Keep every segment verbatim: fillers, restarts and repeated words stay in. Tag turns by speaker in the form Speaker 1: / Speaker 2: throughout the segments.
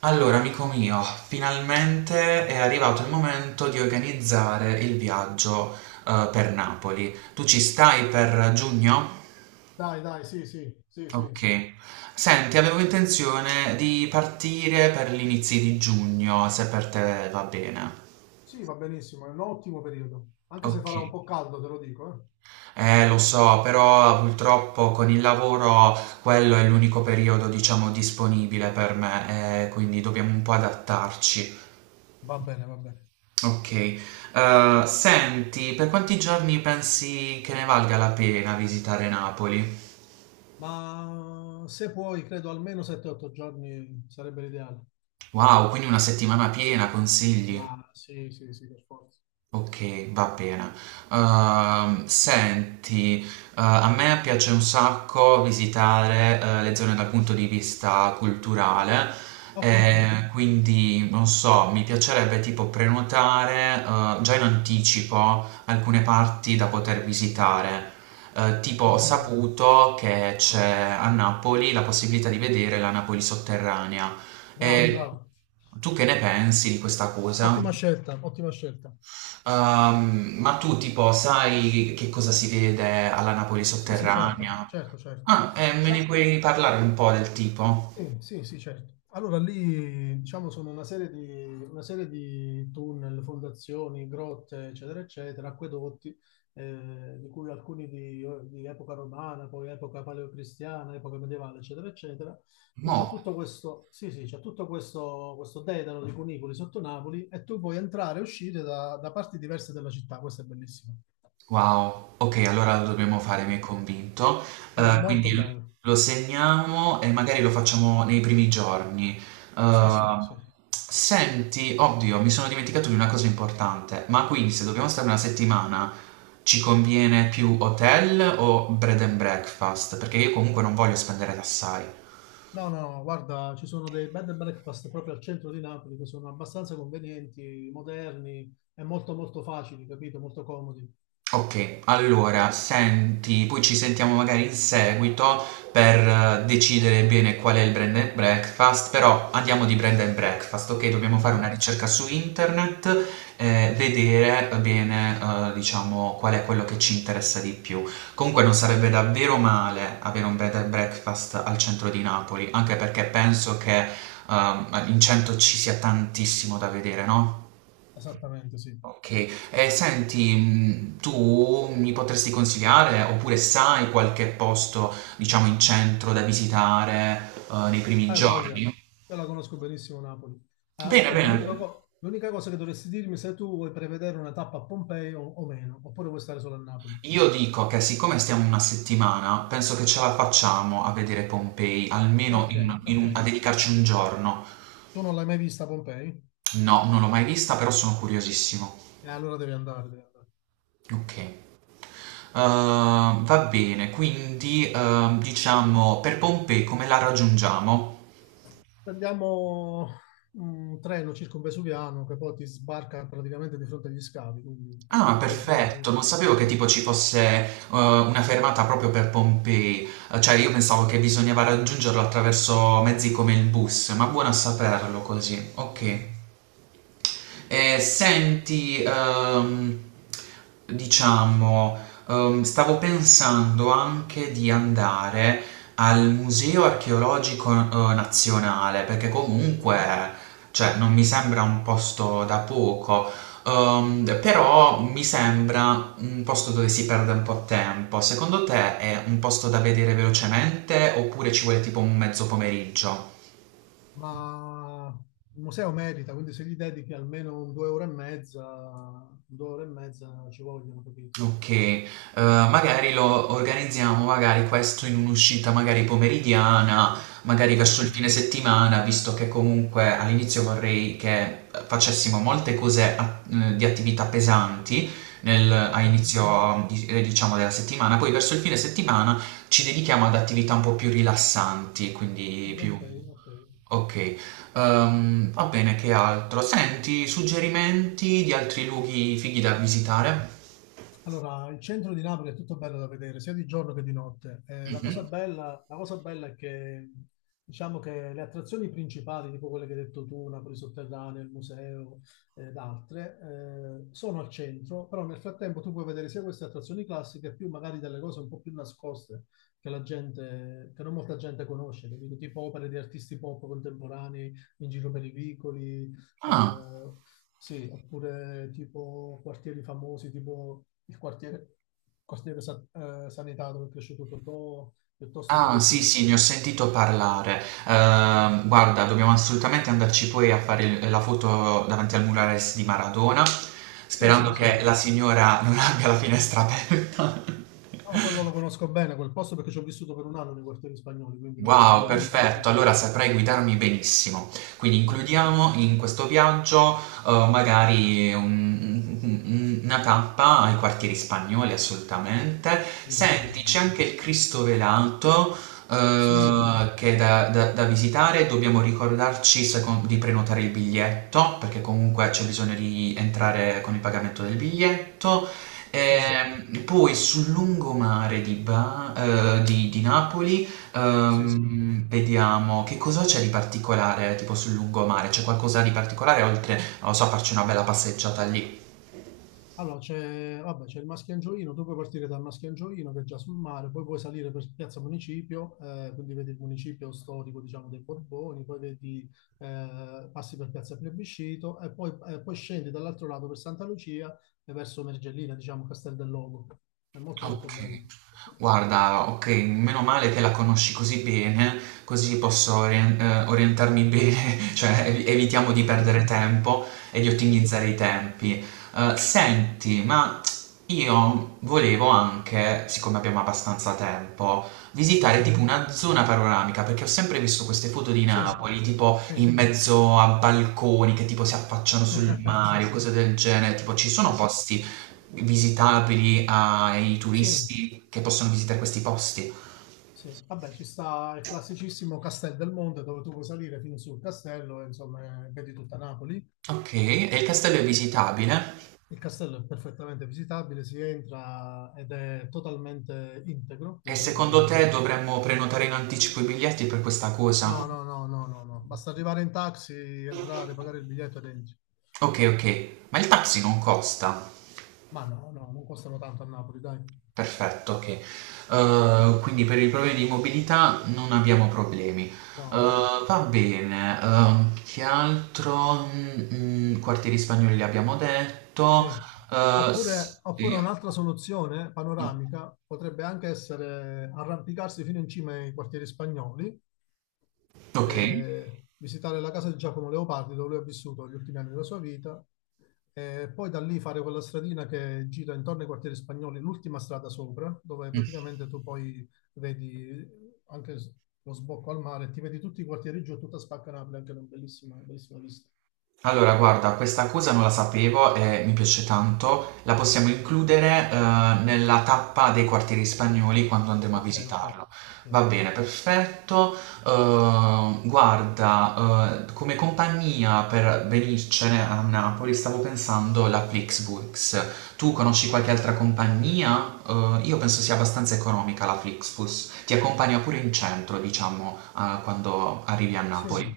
Speaker 1: Allora, amico mio, finalmente è arrivato il momento di organizzare il viaggio, eh, per Napoli. Tu ci stai per giugno?
Speaker 2: Dai, dai, sì, sì, sì, sì.
Speaker 1: Ok. Senti, avevo intenzione di partire per gli inizi di giugno, se per te va bene.
Speaker 2: Sì, va benissimo, è un ottimo periodo. Anche se
Speaker 1: Ok.
Speaker 2: farà un po' caldo, te lo dico, eh.
Speaker 1: Eh, lo so, però purtroppo con il lavoro quello è l'unico periodo, diciamo, disponibile per me, eh, quindi dobbiamo un po' adattarci.
Speaker 2: Va bene, va bene.
Speaker 1: Okay. Ehm, senti, per quanti giorni pensi che ne valga la pena visitare Napoli?
Speaker 2: Ma se puoi, credo almeno sette otto giorni sarebbe l'ideale.
Speaker 1: Wow, quindi una settimana piena, consigli?
Speaker 2: Ma sì, sì, sì, per forza.
Speaker 1: Ok, va bene. Ehm, senti, eh, a me piace un sacco visitare, eh, le zone dal punto di vista culturale. Mhm.
Speaker 2: Ok.
Speaker 1: Eh, quindi non so, mi piacerebbe tipo prenotare, eh, già in anticipo alcune parti da poter visitare. Eh, tipo, ho
Speaker 2: Mm,
Speaker 1: saputo che c'è a Napoli la possibilità di vedere la Napoli sotterranea. Mm.
Speaker 2: bravo,
Speaker 1: E
Speaker 2: bravo.
Speaker 1: tu che ne pensi di questa cosa?
Speaker 2: Ottima scelta, ottima scelta.
Speaker 1: Ehm, ma tu tipo sai che cosa si vede alla Napoli
Speaker 2: Sì, sì, certo,
Speaker 1: sotterranea?
Speaker 2: certo, certo.
Speaker 1: Ah, eh, me ne
Speaker 2: Diciamo,
Speaker 1: puoi parlare un po' del tipo?
Speaker 2: sì, sì, sì, certo. Allora lì, diciamo, sono una serie di, una serie di tunnel, fondazioni, grotte, eccetera, eccetera, acquedotti, eh, di cui alcuni di, di epoca romana, poi epoca paleocristiana, epoca medievale, eccetera, eccetera. Quindi c'è
Speaker 1: No.
Speaker 2: tutto questo, sì, sì, c'è tutto questo, questo dedalo di cunicoli sotto Napoli e tu puoi entrare e uscire da, da parti diverse della città. Questo è bellissimo.
Speaker 1: Wow. Ok, allora lo dobbiamo fare, mi hai convinto.
Speaker 2: Sì, è
Speaker 1: Eh, quindi
Speaker 2: molto bello.
Speaker 1: lo segniamo e magari lo facciamo nei primi giorni.
Speaker 2: Sì, sì,
Speaker 1: Eh,
Speaker 2: sì.
Speaker 1: Senti, oddio, mi sono dimenticato di una cosa importante. Ma quindi se dobbiamo stare una settimana, ci conviene più hotel o bread and breakfast? Perché io comunque non voglio spendere assai.
Speaker 2: No, no, no, guarda, ci sono dei bed and breakfast proprio al centro di Napoli che sono abbastanza convenienti, moderni e molto molto facili, capito? Molto comodi.
Speaker 1: Okay, allora senti poi ci sentiamo magari in seguito per eh, decidere bene qual è il Brand and Breakfast, però andiamo di Brand and Breakfast, okay, dobbiamo fare una
Speaker 2: Sì, sì,
Speaker 1: ricerca su internet, ehm, vedere bene, uhm, diciamo qual è quello che ci interessa di più. Comunque non sarebbe davvero male avere un Bed and Breakfast al centro di Napoli, anche perché penso che, uhm, in centro ci sia tantissimo da vedere, no?
Speaker 2: esattamente, sì.
Speaker 1: Ok, e senti, mh, tu mi potresti consigliare oppure sai qualche posto, diciamo, in centro da visitare eh, nei primi
Speaker 2: Hai voglia,
Speaker 1: giorni?
Speaker 2: io la conosco benissimo Napoli. Ah,
Speaker 1: Bene. Mhm.
Speaker 2: ascolta, l'unica
Speaker 1: Bene.
Speaker 2: co- l'unica cosa che dovresti dirmi è se tu vuoi prevedere una tappa a Pompei o, o meno, oppure vuoi stare solo a Napoli.
Speaker 1: Io dico che siccome stiamo una settimana, penso che ce la facciamo a vedere Pompei,
Speaker 2: Ah,
Speaker 1: almeno
Speaker 2: ok,
Speaker 1: in- in
Speaker 2: ok.
Speaker 1: un- a dedicarci un giorno.
Speaker 2: Tu non l'hai mai vista a Pompei?
Speaker 1: No, non l'ho mai vista, però sono curiosissimo.
Speaker 2: E allora devi andare, devi andare.
Speaker 1: Ok. Eh, va bene, quindi ehm, diciamo per Pompei come la raggiungiamo?
Speaker 2: Prendiamo un treno circumvesuviano che poi ti sbarca praticamente di fronte agli scavi, quindi
Speaker 1: Ah,
Speaker 2: venti
Speaker 1: perfetto,
Speaker 2: minuti.
Speaker 1: non
Speaker 2: trenta
Speaker 1: sapevo che tipo
Speaker 2: secondi,
Speaker 1: ci fosse eh, una fermata proprio per Pompei. Eh, cioè io
Speaker 2: così.
Speaker 1: pensavo che bisognava raggiungerlo attraverso mezzi come il bus, ma buono a saperlo così, ok. Eh, senti, ehm, diciamo, ehm, stavo pensando anche di andare al Museo Archeologico eh, Nazionale, perché comunque, cioè, non mi sembra un posto da poco, ehm, però mi sembra un posto dove si perde un po' tempo. Secondo te è un posto da vedere velocemente oppure ci vuole tipo un mezzo pomeriggio?
Speaker 2: Ma il museo merita, quindi se gli dedichi almeno un due ore e mezza, due ore e mezza ci vogliono, capito?
Speaker 1: Okay, uhm, magari lo organizziamo magari questo in un'uscita magari pomeridiana, magari
Speaker 2: Sì,
Speaker 1: verso il
Speaker 2: sì,
Speaker 1: fine settimana, visto che comunque all'inizio vorrei che, uhm, facessimo molte cose a mhmm, di attività pesanti nel a
Speaker 2: ok,
Speaker 1: inizio di ehm, diciamo della settimana, poi verso il fine settimana ci dedichiamo ad attività un po' più rilassanti, quindi più
Speaker 2: ok, ok.
Speaker 1: okay. Uhm, va bene, che altro? Senti, suggerimenti di altri luoghi fighi da visitare?
Speaker 2: Allora, il centro di Napoli è tutto bello da vedere, sia di giorno che di notte. Eh, la
Speaker 1: Mh-mh.
Speaker 2: cosa bella, la cosa bella è che, diciamo che le attrazioni principali, tipo quelle che hai detto tu, Napoli Sotterranea, il museo ed altre, eh, sono al centro, però nel frattempo tu puoi vedere sia queste attrazioni classiche, più magari delle cose un po' più nascoste che la gente, che non molta gente conosce, capito? Tipo opere di artisti pop contemporanei in giro per i vicoli,
Speaker 1: Ah.
Speaker 2: eh, sì, oppure tipo quartieri famosi, tipo il quartiere, quartiere Sa- eh, Sanità dove è cresciuto Totò, piuttosto che
Speaker 1: Ah, sì,
Speaker 2: quartieri...
Speaker 1: sì,
Speaker 2: sp-
Speaker 1: ne ho sentito parlare. Ehm, guarda, dobbiamo assolutamente andarci poi a fare il- la foto davanti al murales di Maradona,
Speaker 2: Sì,
Speaker 1: sperando
Speaker 2: sì, sì.
Speaker 1: che la signora non abbia la finestra aperta.
Speaker 2: No, quello lo conosco bene, quel posto perché ci ho vissuto per un anno nei quartieri spagnoli, quindi lo conosco
Speaker 1: Wow,
Speaker 2: molto, molto
Speaker 1: perfetto, allora
Speaker 2: bene.
Speaker 1: saprai guidarmi benissimo. Quindi
Speaker 2: Sì, sì, sì.
Speaker 1: includiamo in questo viaggio, eh, magari un- un- una tappa ai quartieri spagnoli, assolutamente.
Speaker 2: Sì, sì,
Speaker 1: Senti,
Speaker 2: sì.
Speaker 1: c'è anche il Cristo velato,
Speaker 2: Sì,
Speaker 1: eh, che è da, da- da visitare. Dobbiamo ricordarci secon- di prenotare il biglietto, perché comunque c'è bisogno di entrare con il pagamento del biglietto. Sì.
Speaker 2: sì,
Speaker 1: Ehm, poi sul lungomare di, Ba- eh, di di Napoli.
Speaker 2: sì.
Speaker 1: Ehm, vediamo, che cosa c'è di particolare tipo sul lungomare? C'è qualcosa di particolare oltre, non lo so, a farci una bella passeggiata lì?
Speaker 2: Allora, c'è vabbè, c'è il Maschio Angioino, tu puoi partire dal Maschio Angioino che è già sul mare, poi puoi salire per Piazza Municipio, eh, quindi vedi il municipio storico, diciamo, dei Borboni, poi vedi, eh, passi per Piazza Plebiscito e poi, eh, poi scendi dall'altro lato per Santa Lucia e verso Mergellina, diciamo, Castel del Logo. È molto
Speaker 1: Ok.
Speaker 2: molto bello.
Speaker 1: Guarda, ok, meno male che la conosci così bene, così posso orien- eh, orientarmi bene, cioè evi- evitiamo di
Speaker 2: Sì,
Speaker 1: perdere tempo e di
Speaker 2: sì,
Speaker 1: ottimizzare i tempi. Eh, senti, ma io volevo anche, siccome abbiamo abbastanza tempo, visitare
Speaker 2: sì,
Speaker 1: tipo una zona panoramica, perché ho sempre visto queste foto di
Speaker 2: sì,
Speaker 1: Napoli, tipo
Speaker 2: sì,
Speaker 1: in mezzo a balconi che tipo si affacciano sul
Speaker 2: sì,
Speaker 1: mare o cose del genere, tipo ci sono
Speaker 2: sì.
Speaker 1: posti visitabili ai
Speaker 2: Sì.
Speaker 1: turisti che possono visitare questi posti.
Speaker 2: Sì, vabbè, ci sta il classicissimo Castel del Monte dove tu puoi salire fino sul castello e insomma eh, vedi tutta Napoli.
Speaker 1: Ok, e il castello è visitabile?
Speaker 2: Il castello è perfettamente visitabile, si entra ed è totalmente integro,
Speaker 1: E
Speaker 2: quindi
Speaker 1: secondo te
Speaker 2: capito?
Speaker 1: dovremmo prenotare in anticipo i biglietti per questa cosa?
Speaker 2: No, no, no, no, no, no. Basta arrivare in taxi, entrare, pagare il biglietto ed entri.
Speaker 1: Ok, ok, ma il taxi non costa.
Speaker 2: Ma no, no, non costano tanto a Napoli, dai.
Speaker 1: Perfetto, ok. Eh, quindi per i problemi di mobilità non abbiamo problemi. Eh,
Speaker 2: No, no, no.
Speaker 1: va bene, ehm, che altro? Mm, mm, quartieri spagnoli li abbiamo detto.
Speaker 2: Sì.
Speaker 1: Eh,
Speaker 2: Oppure, oppure
Speaker 1: sì.
Speaker 2: un'altra soluzione panoramica potrebbe anche essere arrampicarsi fino in cima ai quartieri spagnoli
Speaker 1: Ok.
Speaker 2: eh, visitare la casa di Giacomo Leopardi dove lui ha vissuto gli ultimi anni della sua vita e poi da lì fare quella stradina che gira intorno ai quartieri spagnoli, l'ultima strada sopra, dove
Speaker 1: Mm.
Speaker 2: praticamente tu poi vedi anche s- lo sbocco al mare, ti vedi tutti i quartieri giù, tutta Spacca Napoli, anche una bellissima, bellissima vista.
Speaker 1: Allora, guarda, questa cosa non la sapevo e mi piace tanto. La possiamo includere, eh, nella tappa dei quartieri spagnoli quando andremo a
Speaker 2: Ok, ok,
Speaker 1: visitarlo.
Speaker 2: ok.
Speaker 1: Va
Speaker 2: Ok.
Speaker 1: bene, perfetto. Eh, guarda, eh, come compagnia per venircene a Napoli stavo pensando la Flixbus. Tu conosci qualche altra compagnia? Eh, io penso sia abbastanza economica la Flixbus. Ti accompagna pure in centro, diciamo, eh, quando arrivi a
Speaker 2: Sì,
Speaker 1: Napoli.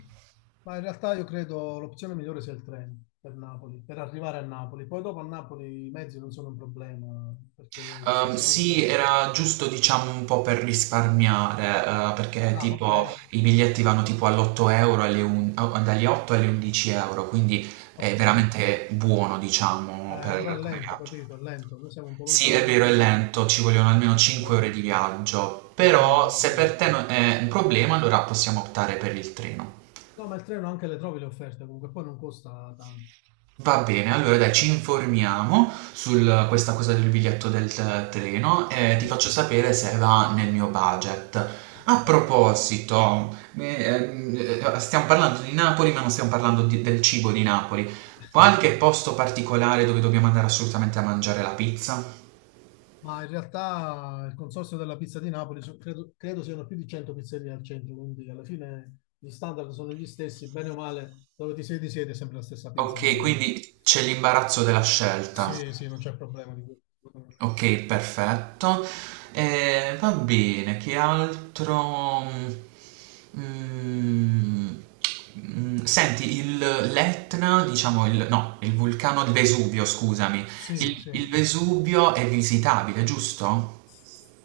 Speaker 2: ma in realtà io credo l'opzione migliore sia il treno per Napoli, per arrivare a Napoli. Poi dopo a Napoli i mezzi non sono un problema, perché ci sta
Speaker 1: Ehm,
Speaker 2: di
Speaker 1: sì,
Speaker 2: tutto.
Speaker 1: era giusto diciamo un po' per risparmiare, eh, perché
Speaker 2: Ah, ok.
Speaker 1: tipo i biglietti vanno tipo all'otto euro, alle un- o- dagli otto alle undici euro, quindi è
Speaker 2: Ok. Eh,
Speaker 1: veramente buono diciamo per
Speaker 2: però è
Speaker 1: come
Speaker 2: lento,
Speaker 1: viaggio.
Speaker 2: capito? È lento. Noi siamo un po'
Speaker 1: Sì, è
Speaker 2: lontanucci,
Speaker 1: vero, è
Speaker 2: quindi
Speaker 1: lento, ci vogliono almeno cinque ore
Speaker 2: eh,
Speaker 1: di viaggio,
Speaker 2: no,
Speaker 1: però
Speaker 2: non va
Speaker 1: se per
Speaker 2: bene.
Speaker 1: te non è un problema allora possiamo optare per il treno.
Speaker 2: No, ma il treno anche le trovi le offerte, comunque poi non costa tanto.
Speaker 1: Va bene, allora dai, ci informiamo su
Speaker 2: Ok.
Speaker 1: questa cosa del biglietto del t- treno e ti
Speaker 2: Ok.
Speaker 1: faccio sapere se va nel mio budget. A
Speaker 2: Va bene, va bene.
Speaker 1: proposito, eh, eh, stiamo parlando di Napoli, ma non stiamo parlando di- del cibo di Napoli. Qualche posto particolare dove dobbiamo andare assolutamente a mangiare la pizza?
Speaker 2: Ma in realtà il consorzio della pizza di Napoli so- credo, credo siano più di cento pizzerie al centro, quindi alla fine gli standard sono gli stessi, bene o male, dove ti siedi siete sempre la stessa pizza,
Speaker 1: Ok,
Speaker 2: quindi no.
Speaker 1: quindi c'è l'imbarazzo della scelta.
Speaker 2: Sì, sì, non c'è problema di quello.
Speaker 1: Ok, perfetto. Eh, va bene, che altro? Mm, mm, Senti, il l'Etna, diciamo, il, no, il vulcano del Vesuvio, scusami.
Speaker 2: Sì,
Speaker 1: Sì.
Speaker 2: sì.
Speaker 1: Il, il Vesuvio è visitabile, giusto?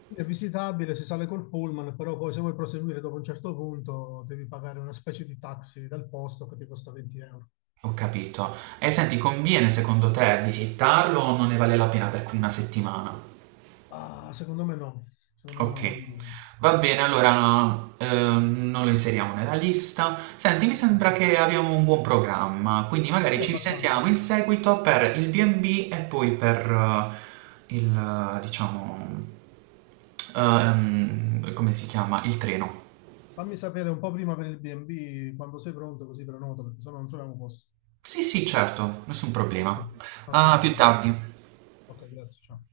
Speaker 2: È visitabile, si sale col pullman, però poi se vuoi proseguire dopo un certo punto devi pagare una specie di taxi dal posto che ti costa venti euro.
Speaker 1: Ho capito. E senti, conviene secondo te visitarlo o non ne vale la pena per una settimana?
Speaker 2: Ah, secondo me no, secondo me
Speaker 1: Ok,
Speaker 2: non conviene.
Speaker 1: va bene, allora ehm, non lo inseriamo nella lista. Senti, mi
Speaker 2: Ok.
Speaker 1: sembra che abbiamo un buon programma, quindi
Speaker 2: Sì,
Speaker 1: magari ci
Speaker 2: abbastanza.
Speaker 1: sentiamo in seguito per il B e B e B e poi per eh, il, eh, diciamo, ehm, come si chiama? Il treno.
Speaker 2: Fammi sapere un po' prima per il B e B quando sei pronto, così prenoto, perché sennò non troviamo posto.
Speaker 1: Sì, sì, certo, nessun
Speaker 2: Ok,
Speaker 1: problema.
Speaker 2: ok,
Speaker 1: A più
Speaker 2: perfetto.
Speaker 1: tardi.
Speaker 2: Ok, grazie, ciao.